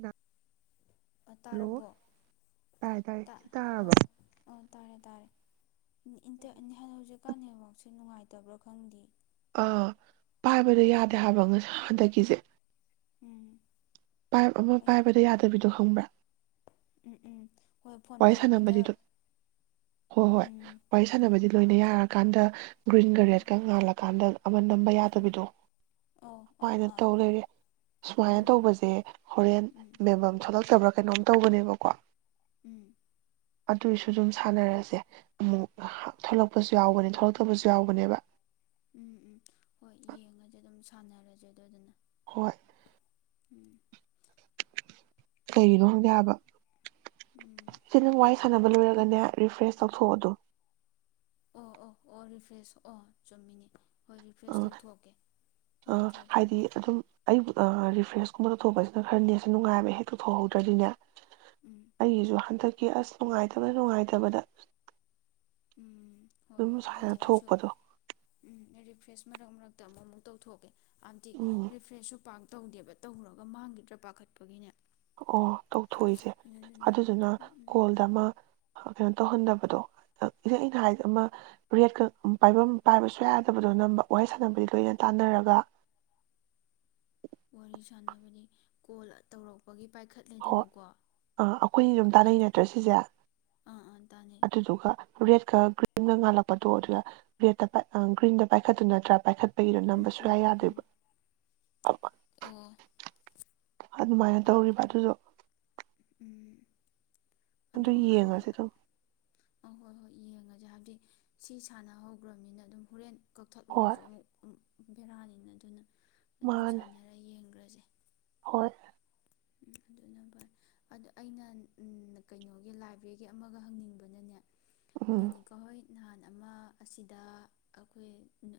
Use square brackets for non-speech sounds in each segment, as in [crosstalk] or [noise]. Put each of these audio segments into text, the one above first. ꯅ [unintelligible] ꯇꯥꯔꯕꯣ ꯇꯥꯔꯦ ꯑꯣ ꯁꯤ ꯇꯥꯔꯕꯣ ꯑꯣ ꯑꯣ ꯇꯥꯔꯦ ꯇꯥꯔꯦ ꯍꯧꯖꯤꯛꯀꯥꯟ ꯅꯦꯠꯋꯥꯛꯁꯦ ꯅꯨꯡꯉꯥꯏꯇꯦ ꯇꯕ꯭ꯔꯥ ꯈꯪꯗꯤ ꯑꯥ ꯄꯥꯏꯕꯗ ꯌꯥꯗꯦ ꯍꯥꯏꯕ ꯉꯁ ꯍꯟꯗꯛꯀꯤꯁꯦ ꯎꯝ ꯑꯃ ꯑꯩ ꯄꯥꯏꯕꯗ ꯌꯥꯗꯕꯤꯗꯣ ꯍꯪꯕ꯭ꯔꯥ ꯎꯝ ꯎꯝ ꯍꯣꯏ ꯐꯣꯟ ꯋꯥꯔꯤ ꯄꯥꯏꯕꯗ ꯁꯥꯟꯅꯕꯗꯤ ꯍꯣꯏ ꯍꯣꯏ ꯎꯝ ꯋꯥꯔꯤ ꯁꯥꯟꯅꯕꯗꯤ ꯂꯣꯏꯅ ꯌꯥꯔꯒ ꯀꯥꯟꯗ ꯒ꯭ꯔꯤꯟꯒ ꯎꯝ ꯔꯦꯗꯀ ꯉꯥꯜꯂꯀꯥꯟꯗ ꯑꯃ ꯅꯝꯕ ꯎꯝ ꯌꯥꯗꯕꯤꯗꯣ ꯑꯧ ꯑꯥ ꯁꯨꯃꯥꯏꯅ ꯑꯥ ꯇꯧ ꯂꯩꯔꯦ ꯁꯨꯃꯥꯏꯅ ꯎꯝ ꯇꯧꯕꯁꯦ ꯍꯣꯔꯦꯟ ꯎꯝ ꯃꯦꯝꯐꯝ ꯊꯣꯛꯂꯛꯇꯕ꯭ꯔꯥ ꯀꯩꯅꯣꯝ ꯇꯧꯕꯅꯦꯕꯀꯣ ꯎꯝ ꯑꯗꯨꯏꯁꯨ ꯑꯗꯨꯝ ꯁꯥꯟꯅꯔꯁꯦ ꯑꯃꯨꯛ ꯊꯣꯛꯂꯛꯄꯁꯨ ꯌꯥꯎꯕꯅꯦ ꯊꯣꯛꯂꯛꯇꯕꯁꯨ ꯌꯥꯎꯕꯅꯦꯕ ꯎꯝ ꯎꯝ ꯍꯣꯏ ꯌꯦꯡꯉꯁ ꯑꯗꯨꯝ ꯁꯥꯟꯅꯔꯁꯦ ꯑꯗꯨꯗꯨꯅ ꯍꯣꯏ ꯎꯝ ꯀꯩꯒꯤꯅꯣ ꯈꯪꯗꯦ ꯍꯥꯏꯕ ꯎꯝ ꯁꯤꯅ ꯋꯥꯔꯤ ꯃꯥꯅꯦ ꯁꯥꯟꯅꯕ ꯂꯣꯏꯔꯒꯅꯦ ꯔꯤꯐ꯭ꯔꯦꯁ ꯇꯧꯊꯣꯛꯑꯣ ꯑꯗꯣ ꯑꯣ ꯑꯣ ꯑꯣ ꯔꯤꯐ꯭ꯔꯦꯁ ꯑꯣ ꯆꯨꯝꯃꯤꯅꯦ ꯍꯣꯏ ꯔꯤꯐ꯭ꯔꯦꯁ ꯑꯥ ꯇꯧꯊꯣꯛꯀꯦ ꯑꯥ ꯅꯠꯇ꯭ꯔꯗꯤ ꯍꯥꯏꯗꯤ ꯑꯗꯨꯝ ꯑꯩꯕꯨ ꯐ꯭ꯔꯦꯁ ꯀꯨꯝꯕꯗ ꯇꯧꯊꯣꯛꯄꯁꯤꯅ ꯈꯔ ꯅꯦꯠꯁꯦ ꯅꯨꯡꯉꯥꯏꯕꯅꯦ ꯍꯦꯛ ꯇꯧꯊꯣꯛꯍꯧꯗ꯭ꯔꯗꯤꯅꯦ ꯎꯝ ꯑꯩꯒꯤꯁꯨꯨ ꯍꯟꯇꯛ ꯑꯁ ꯅꯨꯡꯉꯥꯏꯇꯕꯗ ꯅꯨꯡꯉꯥꯏꯇꯕꯗ ꯎꯝ ꯍꯣꯏ ꯑꯗꯨꯝ ꯍꯣꯏ ꯁꯨꯃꯥꯏꯅ ꯑꯗꯨꯗꯤ ꯑꯩꯁꯨ ꯊꯣꯛꯄꯗꯣ ꯎꯝ ꯐ꯭ꯔꯦꯁ ꯃꯔꯛ ꯃꯔꯛꯇ ꯑꯃꯨꯛ ꯑꯃꯨꯛ ꯇꯧꯊꯣꯛꯀꯦ [unintelligible] ꯎꯝ ꯑꯔꯤꯐ꯭ꯔꯦꯁꯨ ꯄꯥꯛ ꯇꯧꯗꯦꯕ ꯇꯧꯔꯒ ꯃꯥꯡꯈꯤꯗ꯭ꯔꯥ ꯄꯥꯈꯠꯄꯒꯤꯅꯦ ꯑꯣ ꯇꯧꯊꯣꯛꯑꯣ ꯏꯆꯦ ꯑꯗꯨꯗꯨꯅ ꯀꯣꯜꯗ ꯑꯃ ꯀꯩꯅꯣ ꯇꯧꯍꯟꯗꯕꯗꯣ ꯑꯩꯅ ꯍꯥꯏ ꯑꯃ ꯔꯦꯠꯀ ꯄꯥꯏꯐꯝ ꯄꯥꯏꯕꯁꯨ ꯌꯥꯗꯕꯗꯣ ꯅꯝꯕ ꯋꯥꯔꯤ ꯁꯥꯟꯅꯕꯗꯤ ꯂꯣꯏꯅ ꯇꯥꯟꯅꯔꯒ ꯋꯥꯔꯤ ꯁꯥꯟꯅꯕꯅꯤ ꯀꯣꯜ ꯇꯧꯔꯛꯄꯒꯤ ꯍꯣꯏ ꯄꯥꯏꯈꯠꯂꯦꯗꯅꯀꯣ ꯑꯥ ꯑꯩꯈꯣꯏꯅꯤ ꯑꯗꯨꯝ ꯇꯥꯅꯩ ꯑꯗꯨ ꯅꯠꯇ꯭ꯔꯥ ꯁꯤꯁꯦ ꯑꯥ ꯑꯥ ꯇꯥꯅꯩ ꯑꯗꯨꯗꯨꯒ ꯔꯦꯗꯀ ꯒ꯭ꯔꯤꯟ ꯆꯨꯝꯅ ꯉꯥꯜꯂꯛꯄꯗꯣ ꯑꯗꯨ ꯔꯦ ꯒ꯭ꯔꯤꯟꯗ ꯄꯥꯏꯈꯠꯇꯨ ꯅꯠꯇ꯭ꯔꯥ ꯄꯥꯏꯈꯠ ꯑꯩꯗꯣ ꯅꯝꯕ ꯎꯝ ꯎꯝ ꯁꯨꯡꯌꯥ ꯎꯝ ꯌꯥꯗꯣꯏꯕ ꯑꯣ ꯑꯗꯨꯃꯥꯏꯅ ꯑ ꯇꯧꯔꯤꯕ ꯑꯗꯨꯗꯣ ꯎꯝ ꯑꯗꯨ ꯍꯥꯏꯔꯒ ꯌꯦꯡꯉꯁꯤ ꯑꯗꯨꯝ ꯑꯥ ꯍꯣꯏ ꯍꯣꯏ ꯌꯦꯡꯉꯁꯦ ꯍꯥꯏꯕꯗꯤ ꯁꯤ ꯁꯥꯟꯅꯍꯧꯈ꯭ꯔꯕꯅꯤꯅ ꯑꯗꯨꯝ ꯍꯣꯔꯦꯟ ꯍꯣꯏ ꯀꯛꯊꯠꯂꯨꯔꯁꯨ ꯑꯃꯨꯛ ꯕꯦꯔꯥꯅꯤꯅ ꯑꯗꯨꯅ ꯑꯗꯨꯝ ꯃꯥꯅꯦ ꯁꯥꯟꯅꯔ ꯌꯦꯡꯈ꯭ꯔꯁꯦ ꯍꯣꯏ ꯎꯝ ꯑꯗꯨꯅ ꯐꯔꯦ ꯑꯗꯨ ꯑꯩꯅ ꯀꯩꯅꯣꯒꯤ ꯂꯥꯏꯕ꯭ꯔꯦꯒꯤ ꯑꯃꯒ ꯍꯪꯅꯤꯡꯕꯅꯅꯦ ꯎꯝ ꯂꯤꯅꯤꯀꯥ ꯍꯣꯏ ꯅꯍꯥꯟ ꯑꯃ ꯑꯁꯤꯗ ꯑꯩꯈꯣꯏ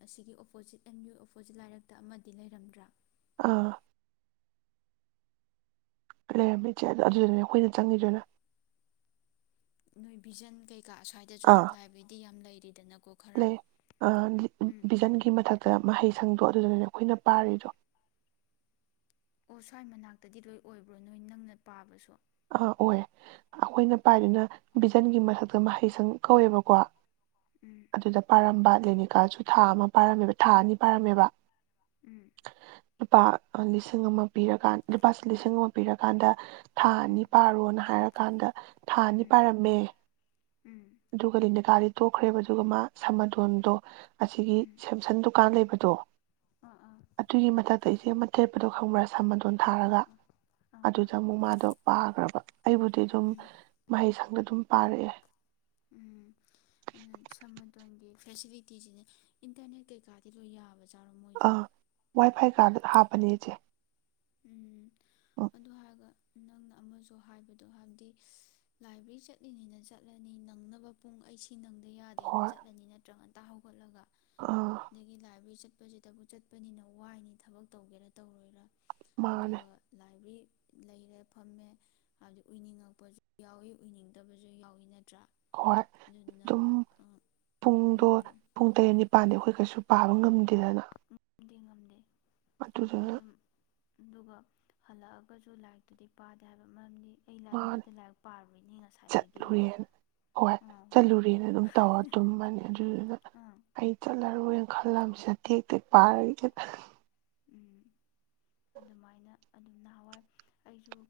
ꯑꯁꯤꯒꯤ ꯑꯣꯄꯣꯖꯤꯠ ꯑꯝ ꯌꯨ ꯑꯣꯄꯣꯖꯤꯠ ꯂꯥꯏꯔꯛꯇ ꯑꯃꯗꯤ ꯂꯩꯔꯝꯗ꯭ꯔꯥ ꯑꯥ ꯂꯩꯔꯝꯃꯤ ꯏꯆꯦ ꯑꯗꯨ ꯑꯗꯨꯗꯨꯅꯦ ꯑꯩꯈꯣꯏꯅ ꯆꯪꯉꯤꯗꯨꯅ ꯅꯣꯏ ꯚꯤꯖꯟ ꯀꯩꯩ ꯀꯥ ꯑꯁ꯭ꯋꯥꯏꯗꯁꯨ ꯑꯥ ꯂꯥꯏꯕ꯭ꯔꯦꯗꯤ ꯌꯥꯝꯅ ꯂꯩ ꯗꯤꯗꯅ ꯂꯩ ꯑ ꯂꯤ ꯕꯤꯖꯟꯒꯤ ꯃꯊꯛꯇ ꯃꯍꯩꯁꯪꯗꫭ ꯑꯗꯨꯗꯅꯅꯦ ꯑꯈꯣꯏꯅ ꯄꯥꯔꯤꯗꯣ ꯑꯣ ꯁ꯭ꯋꯥꯏ ꯃꯅꯥꯛꯇꯗꯤ ꯂꯣꯏ ꯑꯣꯏꯕ꯭ꯔꯣ ꯅꯣꯏ ꯅꯪꯅ ꯄꯥꯕꯁꯨ ꯑꯥ ꯑꯣꯏ ꯑꯈꯣꯏꯅ ꯄꯥꯏꯗꯨꯅ ꯕꯤꯖꯟꯒꯤ ꯃꯊꯛꯇ ꯃꯍꯩꯁꯪ ꯀꯧꯋꯦꯕꯀꯣ ꯎꯝ ꯑꯗꯨꯗ ꯄꯥꯔꯝꯕ ꯂꯦꯅꯤꯀꯥꯁꯨ ꯊꯥ ꯑꯃ ꯄꯥꯏꯔꯝꯃꯦꯕ ꯊꯥ ꯑꯅꯤ ꯄꯥꯏꯔꯝꯃꯦꯕ꯫ ꯎꯝ꯫ ꯂꯨꯄꯥ ꯂꯤꯁꯤꯡ ꯑꯃ ꯄꯤꯔꯀꯥꯟ ꯂꯨꯄꯥ ꯂꯤꯁꯤꯡ ꯑꯃ ꯄꯤꯔꯀꯥꯟꯗ ꯊꯥ ꯎꯝ ꯑꯅꯤ ꯄꯥꯔꯣꯅ ꯍꯥꯏꯔꯀꯥꯟꯗ ꯊꯥ ꯑꯅꯤ ꯎꯝ ꯄꯥꯏꯔꯝꯃꯦ ꯎꯝ ꯑꯗꯨꯒ ꯂꯤꯅꯤꯀꯥ ꯇꯣꯛꯈ꯭ꯔꯦꯕ ꯑꯗꯨꯒ ꯃꯥ ꯁꯃꯥꯗꯣꯟꯗꯣ ꯑꯁꯤꯒꯤ ꯎꯝ ꯁꯦꯝꯁꯪ ꯗꯨꯀꯥꯟ ꯂꯩꯕ ꯗꯣ ꯑꯥ ꯑꯥ ꯑꯗꯨꯒꯤ ꯃꯊꯛꯇ ꯏꯆꯦ ꯑꯃ ꯊꯦꯠꯄꯗꯣ ꯈꯪꯕ꯭ꯔ? ꯁꯝ ꯃꯗꯣꯟ ꯑꯥ ꯑꯥ ꯊꯥꯔꯒ ꯑꯥ ꯑꯥ ꯑꯥ ꯑꯗꯨꯗ ꯑꯃꯨꯛ ꯃꯥꯗꯣ [unintelligible] ꯑꯩꯕꯨꯗꯤ ꯑꯗꯨꯝ ꯎꯝ ꯃꯍꯩ ꯁꯪꯗ ꯑꯗꯨꯝ ꯄꯥꯥ ꯔꯦ꯫ ꯎꯝ ꯑꯗꯨ ꯁꯝꯃꯗꯣꯟꯒꯤ ꯐꯦꯁꯤꯂꯤꯇꯤꯁꯤꯅꯦ ꯏꯟꯇꯔꯅꯦꯠ ꯀꯩꯀꯥꯗꯤ ꯂꯣꯏ ꯌꯥꯕ ꯑ ꯋꯥꯏ ꯐꯥꯏ ꯀꯗꯤ ꯍꯥꯞ [unintelligible] ꯆꯦ꯫ ꯎꯝ꯫ ꯑꯗꯨ ꯍꯥꯏꯔꯒ ꯅꯪꯅ ꯑꯃꯁꯨ ꯍꯥꯏꯕꯗꯣ ꯍꯥꯏꯕꯗꯤ ꯂꯥꯏꯕ꯭ꯔꯦꯔꯤ ꯆꯠꯂꯤꯅꯤꯅ ꯆꯠꯂꯅꯤ ꯅꯪꯅꯕ ꯄꯨꯡ ꯑꯩꯁꯦ ꯁꯤ ꯅꯪꯗꯤ ꯌꯥꯗꯦꯅ ꯍꯣꯏ ꯆꯠꯂꯅꯤ ꯅꯠꯇ꯭ꯔꯒꯅ ꯑꯥ ꯑꯗꯒꯤ ꯂꯥꯏꯕ꯭ꯔꯦꯔꯤ ꯆꯠ ꯆꯠꯄꯁꯤꯗꯕꯨ ꯆꯠꯄꯅꯤꯅ ꯋꯥꯏꯅꯤ ꯊꯕꯛ ꯇꯧꯒꯦꯔꯥ ꯇꯧꯔꯣꯏꯔꯥ꯫ ꯃꯥꯅꯦ ꯑꯗꯨꯒ ꯂꯥꯏꯕꯔ꯭ꯦ ꯔꯤ ꯂꯩꯔꯦ ꯐꯝꯃꯦ ꯍꯥꯏꯕꯗꯤ ꯎꯏꯅꯤꯡꯉꯛꯄꯁꯨ ꯌꯥꯎꯏꯤ ꯎꯏꯅꯤꯡꯗꯕꯁꯨ ꯌꯥꯎꯏꯤ ꯅꯠ ꯍꯣꯏ ꯑꯗꯨꯝ ꯄꯨꯡꯗꯣ ꯄꯨꯡ ꯇꯔꯦꯠ ꯅꯤꯄꯥꯜꯗ ꯑꯩꯈꯣꯏ ꯀꯩꯁꯨ ꯄꯥꯕ ꯉꯝꯗꯦꯗꯅ꯫ ꯗꯤ ꯉꯝ ꯗꯦ꯫ ꯑꯗꯨꯗꯨꯅꯥ ꯑꯗꯨꯒ ꯍꯜꯂꯛꯑꯒꯁꯨ ꯂꯥꯏꯔꯤꯛꯇꯨꯗꯤ ꯄꯥꯗꯦ ꯍꯥꯏꯕ ꯃꯔꯝꯗꯤ ꯑꯩ ꯃꯥꯅꯤ ꯂꯥꯏꯕ꯭ꯔꯦꯔꯤꯗ ꯂꯥꯏꯔꯤꯛ ꯄꯥꯔꯨꯏꯅꯦ ꯉꯁꯥꯏꯗꯒꯤꯅ ꯆꯠꯂꯨꯔꯦꯅ ꯍꯣꯏ ꯑꯥ ꯍꯣꯏ ꯆꯠꯂꯨꯔꯦꯅ ꯑꯗꯨꯝ ꯇꯧꯔ ꯇꯨꯝꯃꯅꯤ ꯑꯗꯨꯗꯨꯅ ꯑꯥ ꯑꯩ ꯆꯠꯂꯔꯣꯏꯦꯅ ꯈꯜꯂꯝꯁꯤꯗ [unintelligible] ꯎꯝ ꯑꯗꯨꯃꯥꯏꯅ ꯑꯗꯨꯝ ꯅꯍꯥꯟꯋꯥꯏ ꯑꯩꯁꯨ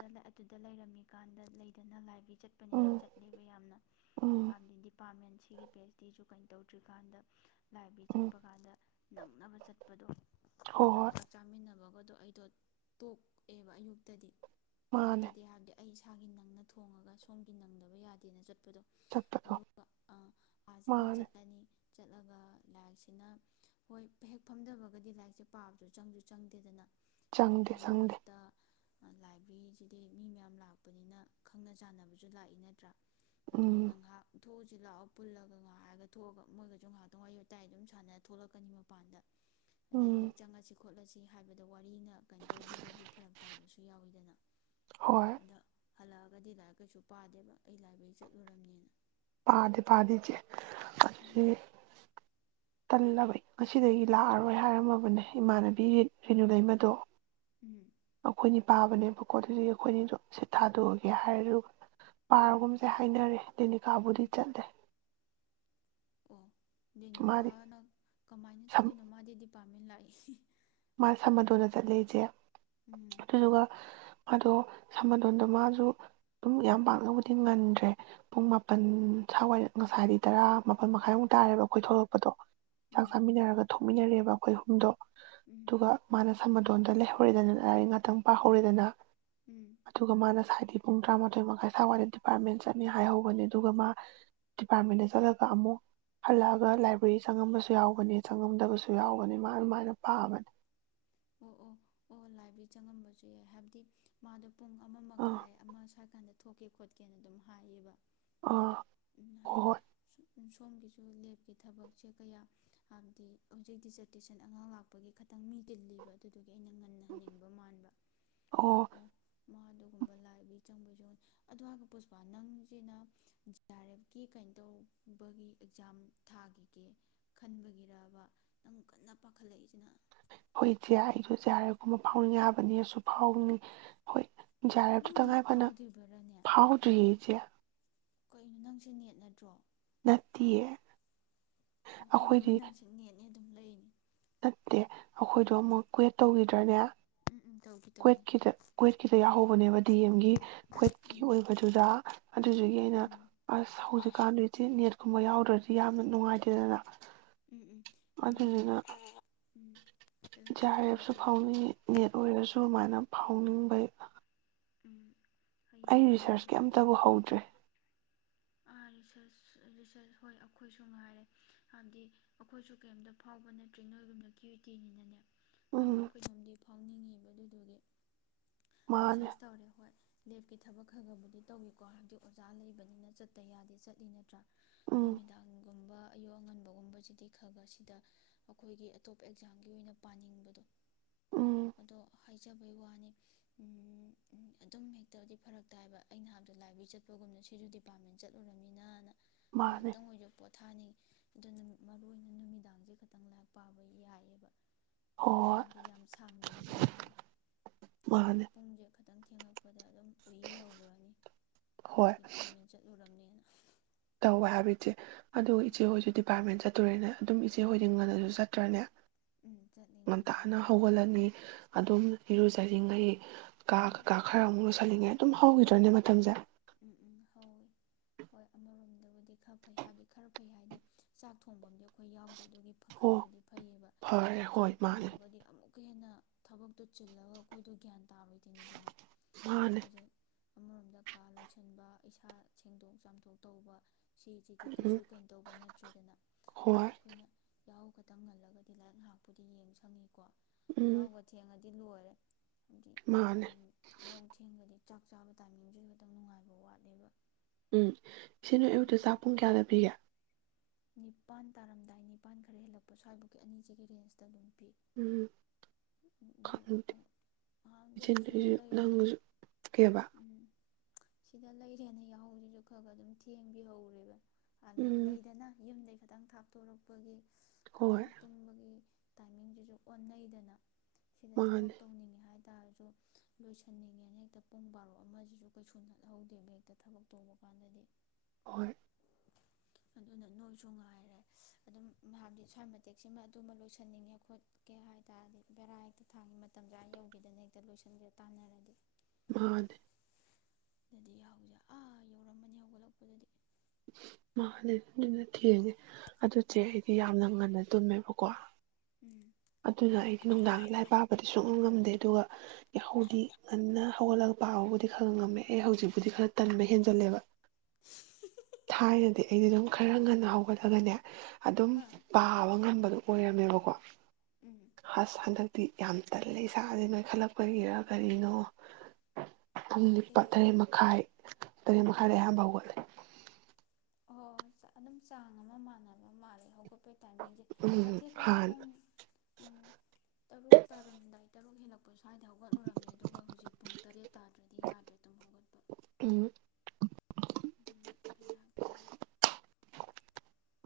ꯔꯦꯟꯇ ꯑꯗꯨꯗ ꯂꯩꯔꯝꯃꯤꯀꯥꯟꯗ ꯂꯩꯗꯅ ꯂꯥꯏꯕꯤ ꯆꯠꯄꯅꯦꯅ ꯎꯝ ꯆꯠꯂꯦꯕ ꯌꯥꯝꯅ ꯎꯝ ꯍꯥꯏꯕꯗꯤ ꯗꯤꯄꯥꯔꯠꯃꯦꯟ ꯁꯤꯒꯤ ꯄꯦꯆꯇꯤꯁꯨ ꯀꯩꯅ ꯇꯧꯗ꯭ꯔꯤꯀꯥꯟꯗ ꯂꯥꯏꯕꯔ꯭ꯦ ꯑꯩ ꯎꯝ ꯆꯠꯄ ꯀꯥꯟꯗ ꯅꯡꯅꯕ ꯆꯠꯄ ꯍꯣꯏ ꯃꯌꯥꯝ ꯍꯣꯏ ꯆꯥꯛ ꯆꯥꯃꯤꯟꯅꯕ ꯑꯗꯣ ꯑꯩꯗꯣ ꯇꯣꯛꯑꯦꯕ ꯑꯌꯨꯛꯇꯗꯤ ꯃꯥꯅꯦ ꯑꯌꯨꯛꯇꯗꯤ ꯌꯥꯗꯦ ꯑꯩ ꯏꯁꯥꯒꯤ ꯅꯪꯅ ꯊꯣꯡꯉꯒ ꯁꯣꯝꯒꯤ ꯅꯪꯗꯕ ꯌꯥꯗꯦꯅ ꯆꯠꯄ ꯆꯠꯄꯗꯣ ꯆꯠꯄꯗꯣ ꯑꯗꯨꯒ ꯑꯥꯁꯤꯅ ꯃꯥꯅꯦ ꯆꯠꯂꯅꯤ ꯆꯠꯂꯒ ꯂꯥꯏꯛꯁꯤꯅ ꯍꯣꯏ ꯍꯦꯛ ꯐꯝꯊꯕꯒꯗꯤ ꯂꯥꯏꯔꯤꯛꯁꯦ ꯄꯥꯕꯗ ꯆꯪꯁꯨ ꯆꯪꯗꯦꯗꯅ ꯆꯪꯗꯦ ꯑꯗꯨꯒ ꯆꯪꯗꯦ ꯃꯔꯛꯇ ꯂꯥꯏꯕ꯭ꯔꯦꯔꯤꯁꯤꯗꯤ ꯃꯤ ꯃꯌꯥꯝ ꯂꯥꯛꯄꯅꯤꯅ ꯈꯪꯅ ꯆꯥꯟꯅꯕꯁꯨ ꯂꯥꯛꯏ ꯅꯠꯇ꯭ꯔꯥ ꯑꯗꯨꯗꯨ ꯎꯝ ꯅ ꯉꯥꯏꯍꯥꯛ ꯊꯣꯛꯎꯁꯤ ꯂꯥꯛꯑ ꯄꯨꯜꯂꯒ ꯉꯥꯏꯍꯥꯛꯔꯒ ꯊꯣꯛꯑꯒ ꯃꯣꯏꯒꯁꯨ ꯉꯥꯏꯍꯇꯪ ꯋꯥꯔꯤ ꯋꯥꯇꯥꯏ ꯑꯗꯨꯝ ꯁꯥꯟꯅꯔ ꯊꯣꯛꯂꯛꯀꯅꯤ ꯃꯄꯥꯟꯗ ꯑꯗꯩ ꯍꯦꯛ ꯎꯝ ꯆꯪꯉꯁꯤ ꯈꯣꯠꯂꯁꯤ ꯍꯥꯏꯕꯗꯣ ꯋꯥꯔꯤꯅ ꯀꯩꯅ ꯇꯧꯈꯤꯕꯒꯤ ꯐꯔꯛ ꯇꯥꯕꯁꯨ ꯌꯥꯎꯋꯤꯗꯅ ꯍꯣꯏ ꯑꯗ ꯍꯜꯂꯛꯑꯒꯗꯤ ꯂꯥꯏꯔꯤꯛ ꯀꯩꯁꯨ ꯄꯥꯗꯦꯕ ꯑꯩ ꯂꯥꯏꯕ꯭ꯔꯦꯔꯤ ꯆꯠꯂꯨꯔꯕꯅꯤꯅ ꯄꯥꯗꯦꯄꯥꯗꯦ ꯏꯆꯦ ꯑꯁꯤ ꯎꯝ [unintelligible] ꯇꯜꯂꯕ ꯉꯁꯤꯗꯒꯤ ꯂꯥꯛꯑꯔꯣꯏ ꯍꯥꯏꯔꯝꯃꯕꯅꯦ ꯏꯃꯥꯟꯅꯕꯤ ꯔꯤꯅꯨ ꯂꯩꯃꯗꯣ ꯎꯝ ꯑꯩꯈꯣꯏꯅꯤ ꯄꯥꯕꯅꯦꯕ ꯀꯣ ꯑꯗꯨꯗꯤ ꯑꯩꯈꯣꯏꯅꯤꯗꯣ ꯁꯤꯠ ꯊꯥꯗꯣꯛꯑꯒꯦ ꯍꯥꯏꯔ ꯎꯝ ꯄꯥꯔꯒꯨꯝꯁꯦ ꯍꯥꯏꯅꯔꯦ ꯕꯨꯗꯤ ꯆꯠꯂꯦ ꯎꯝ ꯗꯅꯤ ꯀꯥ ꯃꯥꯗꯤ ꯅꯪ ꯀꯃꯥꯏꯅ ꯆꯠꯂꯤꯅꯣ ꯃꯥꯗꯤ ꯄꯥꯝꯃꯤ ꯂꯥꯛ ꯃꯥ ꯁꯃꯗꯣꯟꯗ ꯆꯠꯂꯦ ꯏꯆꯦ ꯎꯝ ꯑꯗꯨꯗꯨꯒ ꯑꯗꯣ ꯁꯃꯗꯣꯟꯗꯣ ꯃꯥꯁꯨ ꯑꯗꯨꯝ ꯌꯥꯝ ꯄꯥꯛꯅꯕꯨꯗꯤ ꯉꯟꯗ꯭ꯔꯦ ꯄꯨꯡ ꯃꯥꯄꯜ ꯁꯋꯥꯏꯔ ꯉꯁꯥꯏꯗꯤ ꯇꯔꯥ ꯃꯥꯄꯜ ꯃꯈꯥꯏꯃꯨꯛ ꯇꯥꯔꯦꯕ ꯑꯩꯈꯣꯏ ꯊꯣꯛꯂꯛꯄꯗꯣ ꯆꯥꯛ ꯎꯝ ꯆꯥꯃꯤꯟꯅꯔꯒ ꯊꯣꯛꯃꯤꯟꯅꯔꯦꯕ ꯑꯩꯈꯣꯏ ꯑꯍꯨꯝꯗꯣ ꯎꯝ ꯑꯗꯨꯒ ꯃꯥꯅ ꯁꯃꯗꯣꯟꯗ ꯂꯩꯍꯧꯔꯦꯗꯅ ꯂꯥꯏꯔꯤꯛ ꯉꯥꯛꯇꯪ ꯄꯥꯍꯧꯔꯦꯗꯅ ꯎꯝ ꯑꯗꯨꯒ ꯃꯥꯅ ꯁꯗꯤ ꯄꯨꯡ ꯇꯔꯥꯃꯥꯊꯣꯏ ꯃꯈꯥꯏ ꯁ꯭ꯋꯥꯏꯗ ꯗꯤꯄꯥꯔꯠꯃꯦꯟ ꯆꯠꯅꯤ ꯍꯥꯏꯍꯧꯕꯅꯦ ꯑꯗꯨꯒ ꯃꯥ ꯗꯤꯄꯥꯔꯠꯃꯦꯟꯗ ꯆꯠꯂꯒ ꯑꯃꯨꯛ ꯍꯜꯂꯛꯑꯒ ꯂꯥꯏꯕ꯭ꯔꯦꯔꯤ ꯆꯪꯉꯝꯕꯁꯨ ꯌꯥꯎꯕꯅꯤ ꯆꯪꯉꯝꯗꯕꯁꯨ ꯌꯥꯎꯕꯅꯤ ꯃꯥ ꯑꯗꯨꯃꯥꯏꯅ ꯄꯥꯕꯅꯤ ꯑꯣ ꯑꯣ ꯑꯣ ꯂꯥꯏꯕ ꯆꯪꯉꯝꯕꯁꯨ ꯌꯥꯏ ꯍꯥꯏꯕꯗꯤ ꯃꯥꯗꯣ ꯄꯨꯡ ꯑꯃ ꯑꯥ ꯃꯈꯥꯏ ꯑꯃ ꯁ꯭ꯔꯀꯥꯟꯗ ꯊꯣꯛꯀꯦ ꯈꯣꯠꯀꯦꯅ ꯑꯗꯨꯝ ꯍꯥꯏꯌꯦꯕ ꯑꯥ ꯎꯝ, ꯍꯥꯏꯕꯗꯤ ꯍꯣꯏ ꯁꯣ- ꯁꯣꯝꯒꯤꯁꯨ ꯂꯦꯞꯀꯤ ꯊꯕꯛꯁꯦ ꯀꯌꯥ ꯍꯥꯏꯕꯗꯤ ꯍꯧꯖꯤꯛ ꯗꯤꯖꯔꯇꯦꯁꯟ ꯑꯉꯥꯡ ꯂꯥꯛꯄꯒꯤ ꯈꯤꯇꯪ ꯃꯤ ꯇꯤꯜꯂꯤꯕ ꯑꯗꯨꯗꯣ ꯑꯣ ꯑꯣ ꯑꯣ ꯃꯥ ꯑꯗꯨꯒꯨꯝꯕ ꯂꯥꯛꯕꯒꯤ ꯆꯪꯕꯁꯨ ꯑꯗꯨꯋꯥꯒ ꯄꯨꯁꯄꯥ ꯅꯪꯁꯤꯅ ꯖꯤ ꯑꯥꯔ ꯑꯦꯐꯀꯤ ꯀꯩꯅꯣ ꯇꯧꯕꯒꯤ ꯑꯦꯛꯖꯥꯝ ꯊꯥꯈꯤꯒꯦ ꯈꯟꯕꯒꯤꯔꯔꯕ ꯅꯪ ꯀꯟꯅ ꯄꯥꯈꯠꯂꯛꯏꯁꯤꯅ ꯍꯣꯏ ꯏꯆꯦ ꯑꯩꯁꯨ ꯖꯦ ꯑꯥꯔ ꯑꯦꯐ ꯒꯨꯝꯕꯁꯨ ꯐꯥꯎꯅꯤꯡꯉꯦ ꯍꯥꯏꯕꯅꯤ ꯑꯩꯁꯨ ꯐꯥꯎꯅꯤ ꯍꯣꯏ ꯖꯦ ꯑꯥꯔ ꯑꯦꯐ ꯇꯨ ꯅꯪ ꯇꯉꯥꯏ ꯅꯦꯠ ꯐꯗꯅ ꯐꯥꯎꯗ꯭ꯔꯤꯕꯔꯅꯦ ꯐꯥꯎꯗ꯭ꯔꯤꯌꯦ ꯏꯆꯦ ꯀꯩꯅꯣ ꯅꯪꯁꯦ ꯅꯦꯠ ꯅꯗ꯭ꯔꯣ ꯅꯠꯇꯦ ꯑꯣ ꯑꯩꯅ ꯑꯃ ꯅꯪꯁꯤꯅꯦ ꯑꯗꯨꯝ ꯂꯩꯅꯤ ꯅꯠꯇꯦ ꯑꯩꯈꯣꯏꯗꯣ ꯑꯃꯨꯛ ꯀ꯭ꯋꯦꯠ ꯇꯧꯈꯤꯗ꯭ꯔꯅꯦ ꯎꯝ ꯎꯝ ꯇꯧꯒꯦ ꯇꯧꯒꯦ ꯀ꯭ꯋꯠꯀꯤꯗ ꯀ꯭ꯋꯠꯀꯤꯗ ꯌꯥꯎꯍꯧꯕꯅꯦꯕ ꯗꯤ ꯑꯦꯝꯒꯤ ꯀꯋꯦꯠꯀꯤ ꯎꯝ ꯑꯣꯏꯕꯗꯨꯗ ꯑꯗꯨꯗꯨꯒꯤ ꯑꯩꯅ ꯎꯝ ꯑꯁ ꯍꯧꯖꯤꯛꯀꯥꯟꯗꯨꯗꯤ ꯅꯦꯠ ꯀꯨꯝꯕ ꯌꯥꯎꯗ꯭ꯔꯗꯤ ꯌꯥꯝꯅ ꯅꯨꯡꯉꯥꯏꯇꯦꯗꯅ ꯎꯝ ꯎꯝ ꯑꯦ ꯃꯥꯅꯤ ꯑꯗꯨꯗꯨꯅ ꯎꯝ ꯖꯤ ꯐꯦꯂꯣꯁꯤꯞ ꯑꯥꯔ ꯑꯦꯐꯁꯨ ꯌꯥꯎꯗ꯭ꯔꯗꯤ ꯐꯥꯎꯅꯤꯡꯉꯦ ꯅꯦꯠ ꯑꯣꯏꯔꯁꯨ ꯑꯗꯨꯃꯥꯏꯅ ꯐꯥꯎꯅꯤꯡꯕꯩ ꯎꯝ ꯍꯌꯦꯡ ꯑꯩ ꯔꯤꯁꯥꯔꯁ ꯀꯩꯅꯣꯗꯁꯨ ꯀꯩꯝꯇꯕꯨ ꯍꯧꯗ꯭ꯔꯦ ꯔꯤꯁꯔꯁ ꯔꯤꯁꯔꯁ ꯍꯣꯏ ꯑꯩꯈꯣꯏꯁꯨ ꯉꯥꯏꯔꯦ ꯍꯥꯏꯕꯗꯤ ꯑꯩꯈꯣꯏꯁꯨ ꯀꯔꯤꯝꯇ ꯐꯥꯎꯕ ꯅꯠꯇ꯭ꯔꯦ ꯅꯣꯏꯒꯨꯝꯅ ꯀ꯭ꯌꯨꯇꯤꯅꯤꯅꯅꯦ ꯀꯩꯅꯣꯝ ꯎꯝ ꯀꯩꯅꯣꯝ ꯐꯥꯎꯅꯤꯡꯉꯤꯕ ꯑꯗꯨꯕꯨꯗꯤ ꯃꯥꯅꯦ ꯔꯤꯁꯔꯁ ꯇꯧꯔꯦ ꯍꯣꯏ ꯂꯦꯞꯀꯤ ꯊꯕꯛ ꯈꯔ ꯈꯕꯨꯗꯤ ꯇꯧꯏꯤꯀꯣ ꯍꯥꯏꯕꯗꯤꯛ ꯑꯣꯖꯥ ꯂꯩꯕꯅꯤꯅ ꯆꯠ ꯇꯌꯥꯗꯦ ꯆꯠꯂꯤ ꯅꯠꯇ꯭ꯔꯥ ꯎꯝ ꯅꯨꯃꯤꯗꯥꯡꯒꯨꯝꯕ ꯑꯌꯨꯛ ꯑꯉꯟꯕꯒꯨꯝꯕꯁꯤꯗꯤ ꯈ ꯈ ꯁꯤꯗ ꯑꯩꯈꯣꯏꯒꯤ ꯑꯇꯣꯞ ꯑꯦꯛꯖꯥꯝꯒꯤ ꯑꯣꯏꯅ ꯄꯥꯅꯤꯡꯕꯗꯣ ꯎꯝ ꯑꯗꯣ ꯍꯥꯏꯖꯕꯩ ꯋꯥꯅꯤ ꯑꯗꯨꯝ ꯍꯦꯛꯇꯗꯤ ꯐꯔꯛ ꯇꯥꯏꯕ ꯑꯩꯅ ꯍꯥꯏꯕꯗ ꯂꯥꯏꯕ꯭ꯔꯦꯔꯤ ꯆꯠꯄꯒꯨꯝꯅ ꯁꯤꯁꯨ ꯗꯤꯄꯥꯔꯠꯃꯦꯟ ꯆꯠꯂꯨꯔꯕꯃꯤꯅꯅ ꯃꯥꯅꯦ ꯉꯥꯏꯍꯥꯛꯇꯪ ꯑꯣꯏꯕ ꯄꯣꯊꯥꯅꯤ ꯑꯗꯨ ꯅꯨꯃꯤꯠ ꯃꯔꯨ ꯑꯣꯏꯅ ꯅꯨꯃꯤꯗꯥꯡꯁꯦ ꯈꯤꯇꯪ ꯂꯥꯏꯔꯤꯛ ꯄꯥꯕ ꯌꯥꯏꯑꯕ ꯈꯤꯇꯪ ꯍꯣꯏ ꯍꯥꯏꯗꯤ ꯌꯥꯝ ꯁꯥꯡꯗꯕꯤꯗ ꯃꯇꯝ ꯑꯗꯨ ꯃꯥꯅꯦ ꯄꯨꯡꯁꯦ ꯈꯤꯇꯪ ꯊꯦꯡꯉꯛꯄꯗ ꯑꯗꯨꯝ ꯎꯏ ꯍꯧꯈ꯭ꯔꯅꯤ ꯍꯣꯏ ꯗꯤꯄꯥꯔꯠꯃꯦꯟ ꯆꯠꯂ ꯇꯧꯋꯦ ꯍꯥꯏꯕ ꯏꯆꯦ ꯑꯗꯣ ꯎꯝ ꯏꯆꯦ ꯍꯣꯏꯁꯨ ꯗꯤꯄꯥꯔꯠꯃꯦꯟ ꯆꯠ ꯇꯨꯔꯦꯅꯦ ꯑꯗꯨꯝ ꯏꯆꯦ ꯍꯣꯏꯗꯤꯡ ꯉꯜꯂꯁꯨ ꯆꯠꯇ꯭ꯔꯅꯦ꯫ ꯎꯝ ꯆꯠꯂꯤ ꯉꯟꯅꯁꯨ ꯉꯟꯇꯥꯅ ꯆꯠꯅꯤ ꯍꯧꯒꯠꯂꯅꯤ ꯑꯗꯨꯝ ꯎꯝ ꯏꯔꯨꯖꯔꯤꯉꯩ ꯀꯥ ꯎꯝ ꯀꯩꯀꯥ ꯈꯔ ꯑꯃꯨꯛ ꯂꯨꯁꯤꯜꯂꯤꯉꯩ ꯑꯗꯨꯝ ꯎꯝ ꯍꯧꯈꯤꯗ꯭ꯔꯅꯦ ꯃꯇꯝꯁꯦ ꯎꯝ ꯎꯝ ꯍꯣꯏ ꯍꯣꯏ ꯑꯃꯔꯣꯝꯗ꯫ ꯍꯥꯏꯗꯤ ꯈꯔ ꯐꯩ ꯍꯥꯏꯗꯤ ꯆꯥꯛ ꯊꯣꯡꯐꯝ ꯑꯩꯈꯣꯏ ꯌꯥꯎ ꯑꯗꯨꯒꯤ ꯑꯣ ꯐꯛꯈ꯭ꯔꯕꯨꯗꯤ ꯐꯩꯌꯦꯕ ꯐꯔꯦ ꯆꯥꯛ ꯍꯣꯏ ꯃꯥꯅꯦ ꯊꯣꯡꯉꯒꯗꯤ ꯑꯃꯨꯛ ꯑꯃꯨꯛꯀ ꯍꯦꯟꯅ ꯊꯕꯛꯇꯨ ꯆꯤꯜꯂꯒ ꯑꯩꯈꯣꯏꯗꯣ ꯒ꯭ꯌꯥꯟ ꯇꯥꯔꯣꯏ ꯃꯥꯅꯦ꯫ ꯑꯃꯔꯣꯝꯗ ꯀꯥ ꯂꯣꯏꯁꯤꯟꯕ ꯏꯁꯥ ꯁꯦꯡꯗꯣꯛ ꯆꯥꯝꯊꯣꯛ ꯇꯧꯕ ꯁꯤꯁꯤꯗꯤ ꯀꯩꯁꯨ ꯎꯝ ꯀꯩꯅꯣ ꯇꯧꯕ ꯅꯠꯇ꯭ꯔꯦꯗꯅ ꯍꯥꯏꯗꯤ ꯍꯣꯏ ꯑꯩꯈꯣꯏꯅ ꯌꯥꯍꯧ ꯈꯣꯇꯥꯪ ꯉꯜꯂꯒꯗꯤ ꯂꯥꯏꯔꯤꯛ ꯉꯥꯏꯍꯥꯛꯄꯨꯗꯤ ꯌꯦꯡ ꯁꯪꯉꯤꯀꯣ꯫ ꯎꯝ ꯌꯥꯍꯧꯒ ꯊꯦꯉꯥꯗꯤ ꯂꯣꯏꯔꯦ꯫ ꯍꯥꯏꯗꯤ ꯃꯥꯅꯦ ꯌꯥꯍꯧ ꯊꯦꯡꯕꯗꯣ ꯆꯥꯛ ꯆꯥꯕ ꯇꯥꯏꯃꯤꯡꯁꯨ ꯈꯤꯇꯪ ꯅꯨꯡꯉꯥꯏꯕ ꯋꯥꯠꯂꯦꯕ ꯎꯝ ꯏꯆꯦ ꯅꯣꯏ ꯑꯌꯨꯛꯇ ꯆꯥꯛ ꯄꯨꯡ ꯀꯌꯥꯗ ꯄꯤꯒꯦ? ꯅꯤꯄꯜ ꯇꯥꯔꯝꯗꯥꯏ ꯅꯤꯄꯥꯟ ꯈꯔ ꯍꯦꯜꯂꯛꯄ ꯁ꯭ꯋꯥꯏꯐꯕꯨꯀꯤ ꯑꯅꯤꯁꯤꯒꯤ ꯔꯦꯟꯖꯇ ꯑꯗꯨꯝ ꯄꯤ ꯎꯝ ꯈꯪꯗꯦ ꯑꯗꯨ ꯏꯆꯦ [unintelligible] ꯁꯤꯗ ꯅꯪꯁꯨ ꯂꯩꯔꯝꯃꯤ ꯅꯪꯁꯨ ꯀꯩꯕ ꯎꯝ꯫ ꯁꯤꯗ ꯂꯩꯔꯦꯅ ꯌꯥꯎꯍꯧꯔꯤꯁꯨ ꯈꯔ- ꯈꯔ ꯑꯗꯨꯝ ꯊꯦꯡꯕꯤꯍꯧꯔꯦꯕ꯫ ꯑꯗꯨꯗꯗꯤ ꯎꯝ ꯂꯩꯗꯅ ꯌꯨꯝꯗꯩ ꯈꯤꯇꯪ ꯊꯥꯞꯇꯣꯔꯛꯄꯒꯤ꯫ ꯈꯤꯇꯪ ꯍꯣꯏ ꯇꯨꯝꯕꯒꯤ ꯇꯥꯏꯃꯤꯡꯗꯨꯁꯨ ꯑꯣꯟꯅꯩꯗꯅ ꯫ ꯁꯤꯗ ꯊꯕꯛ ꯃꯥꯅꯦ ꯇꯧꯅꯤꯡꯉꯤ ꯍꯥꯏ ꯍꯥꯏ ꯇꯥꯔꯁꯨ ꯂꯣꯏꯁꯟꯅꯤꯡꯉꯦꯅ ꯍꯦꯛꯇ ꯄꯨꯡ ꯕꯥꯔꯣ ꯑꯃꯁꯤꯁꯨ ꯀꯩꯁꯨ ꯈꯪꯍꯧꯗꯦꯕꯥ ꯍꯦꯛꯇꯥ ꯊꯕꯛ ꯇꯧꯕ ꯀꯥꯟꯗꯗꯤ꯫ ꯍꯣꯏ꯫ ꯑꯗꯨꯅ ꯅꯣꯏꯁꯨ ꯉꯥꯏꯔꯦ ꯑꯗꯨꯝ ꯍꯥꯏꯕꯗꯤ ꯁ꯭ꯋꯥꯏ ꯃꯇꯦꯛꯁꯤꯃ ꯑꯗꯨꯃ ꯂꯣꯏꯁꯤꯟꯅꯤꯡꯉꯦ ꯈꯣꯠꯀꯦ ꯍꯥꯏ ꯇꯥꯔꯗꯤ ꯕꯦꯔꯥ ꯍꯦꯛꯇ ꯊꯥꯉꯤ ꯃꯇꯝꯗ ꯌꯧꯈꯤꯗꯅ ꯍꯦꯛꯇ ꯂꯣꯏꯁꯤꯟꯒꯦ ꯇꯥꯟꯅꯔꯗꯤ ꯃꯥꯅꯦ꯫ ꯑꯗꯨꯗꯤ ꯌꯥꯎꯁꯦ ꯑꯥ ꯌꯧꯔꯝꯃꯅꯤ ꯍꯧꯒꯠꯂꯛꯄꯗꯗꯤ꯫ ꯃꯥꯅꯤ ꯑꯗꯨꯅ ꯎꯝ ꯊꯦꯡꯉꯦ ꯑꯗꯨꯆꯦ ꯑꯩꯗꯤ ꯌꯥꯝꯅ ꯉꯟꯅ ꯇꯨꯝꯃꯦꯕꯀꯣ ꯎꯝ ꯑꯗꯨꯅ ꯑꯩꯗꯤ ꯅꯨꯡꯗꯥꯡ ꯂꯥꯏ ꯄꯥꯕꯗꯤ ꯁꯨꯛꯉꯝ ꯉꯝꯗꯦ ꯑꯗꯨꯒ ꯇꯥꯍꯧꯗꯤ ꯉꯟꯅ ꯍꯧꯒꯠꯂ ꯄꯥꯕꯨꯗꯤ ꯈꯔ ꯉꯝꯃꯦ ꯑꯦ ꯍꯧꯖꯤꯛꯄꯨꯗꯤ ꯈꯔ ꯇꯟꯕ ꯍꯦꯟꯖꯜꯂꯦꯕ꯫ ꯊꯥꯢꯅꯥꯗꯤ ꯑꯩꯗꯤ ꯑꯗꯨꯝ ꯈꯔ ꯉꯟꯅ ꯍꯧꯒꯠꯂꯒꯅꯦ ꯑꯗꯨꯝ ꯑꯥ ꯄꯥꯕ ꯉꯝꯕꯗꯣ꯫ ꯑꯣꯏꯔꯃꯦꯕꯀꯣ ꯎꯝ ꯍꯁ ꯍꯟꯗꯛ ꯗꯤ ꯌꯥꯝ ꯇꯜꯂꯦ ꯏꯁꯥꯁꯦ ꯅꯣꯏ ꯈꯜꯂꯛꯄꯒꯤꯔ ꯀꯔꯤꯅꯣ [unintelligible] ꯑꯦꯍꯦ ꯇꯔꯦꯠ ꯃꯈꯥꯏ ꯇꯔꯦꯠ ꯎꯝ ꯃꯈꯥꯏꯗ ꯑꯌꯥꯝꯕ ꯍꯧꯒꯠꯂꯦ ꯑꯣ ꯑꯗꯨꯝ ꯆꯥꯡ ꯑꯃ ꯃꯥꯟꯅꯕ ꯃꯥꯜꯂꯦ ꯍꯧꯒꯠꯄ ꯑꯩ ꯇꯥꯏꯃꯤꯡꯁꯦ ꯎꯝ ꯃꯇꯦꯛ ꯈꯔ ꯍꯥꯟꯅ ꯄꯨꯡ ꯇꯔꯨꯛ ꯇꯥꯔꯝꯗꯥꯏ [unintelligible] ꯁ꯭ꯋꯥꯏꯗ ꯍꯧꯒꯠꯂꯨꯨꯔꯔꯕꯅꯦ ꯑꯗꯨꯒ ꯍꯧꯖꯤꯛ ꯄꯨꯡ ꯇꯔꯦꯠ ꯇꯥꯗ꯭ꯔꯗꯤ ꯌꯥꯗ꯭ꯔꯦ ꯑꯗꯨꯝ ꯍꯧꯒꯠꯄ ꯎꯝ ꯑꯗꯨꯅ ꯕꯦꯔꯥ ꯀꯥꯔꯦ [unintelligible]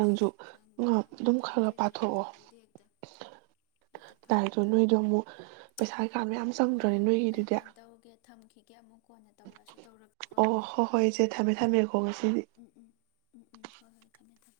ꯑꯁ ꯉ ꯈꯪꯗꯦꯗ ꯑꯗꯨꯝ ꯈꯔ ꯃꯇꯝꯁꯦ ꯈ ꯒ꯭ꯌꯥꯟ ꯄꯥꯊꯣꯛꯑꯣ ꯇꯥꯍꯧꯗꯦ ꯍꯦꯛꯇ ꯍꯦꯛꯇ ꯐꯔꯛ ꯇꯗꯣ ꯇꯥꯏ ꯅꯣꯏꯗꯣ ꯑꯃꯨꯛ ꯄꯩꯁꯥ ꯀꯩꯀꯥ ꯃꯌꯥꯝ ꯆꯪꯗ꯭ꯔꯅꯤ ꯅꯣꯏꯒꯤꯗꯨꯗꯤ ꯀꯦ ꯑꯃꯨꯛ ꯀꯣꯟꯅ ꯇꯧꯔꯑꯁꯨ ꯑꯣ ꯍꯣ ꯍꯣꯏ ꯏꯆꯦ ꯊꯝꯃꯦ ꯊꯝꯃꯦꯀꯣ ꯉꯁꯤꯗꯤ ꯎꯝ ꯎꯝ ꯎꯝ ꯎꯝ ꯍꯣꯏ ꯍꯣꯏ ꯊꯝꯃꯦ ꯊꯝꯃꯦ